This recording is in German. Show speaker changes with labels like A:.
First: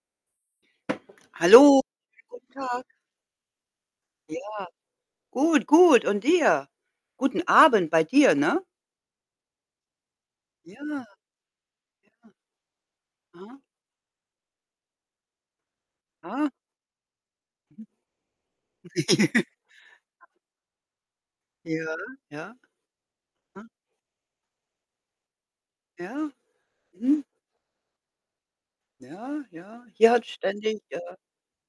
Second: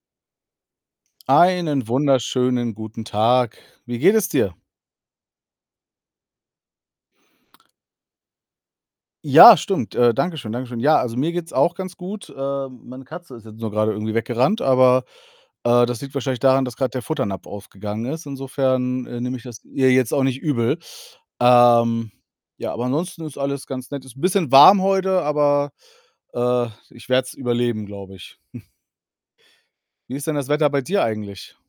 A: Hallo.
B: Einen
A: Schönen guten
B: wunderschönen
A: Tag.
B: guten Tag. Wie geht es
A: Ja,
B: dir?
A: gut, gut. Und dir? Guten Abend bei dir, ne?
B: Ja, stimmt. Äh, danke schön. Danke
A: Ja.
B: schön. Ja,
A: Ja.
B: also, mir geht's auch ganz gut. Äh, meine Katze ist jetzt
A: Aha.
B: nur gerade irgendwie weggerannt, aber, äh, das liegt wahrscheinlich
A: Ah.
B: daran, dass grad der Futternapf aufgegangen ist. Insofern, äh, nehme
A: Mhm.
B: ich das ihr jetzt auch nicht übel.
A: Ja,
B: Ähm,
A: ja.
B: ja, aber ansonsten ist alles
A: Aha.
B: ganz nett. Ist 'n bisschen warm heute, aber,
A: Ja.
B: äh, ich
A: Mhm.
B: werde es überleben, glaube ich.
A: Ja, ja. Hier
B: Wie
A: hat
B: ist denn das Wetter
A: ständig,
B: bei dir
A: äh
B: eigentlich?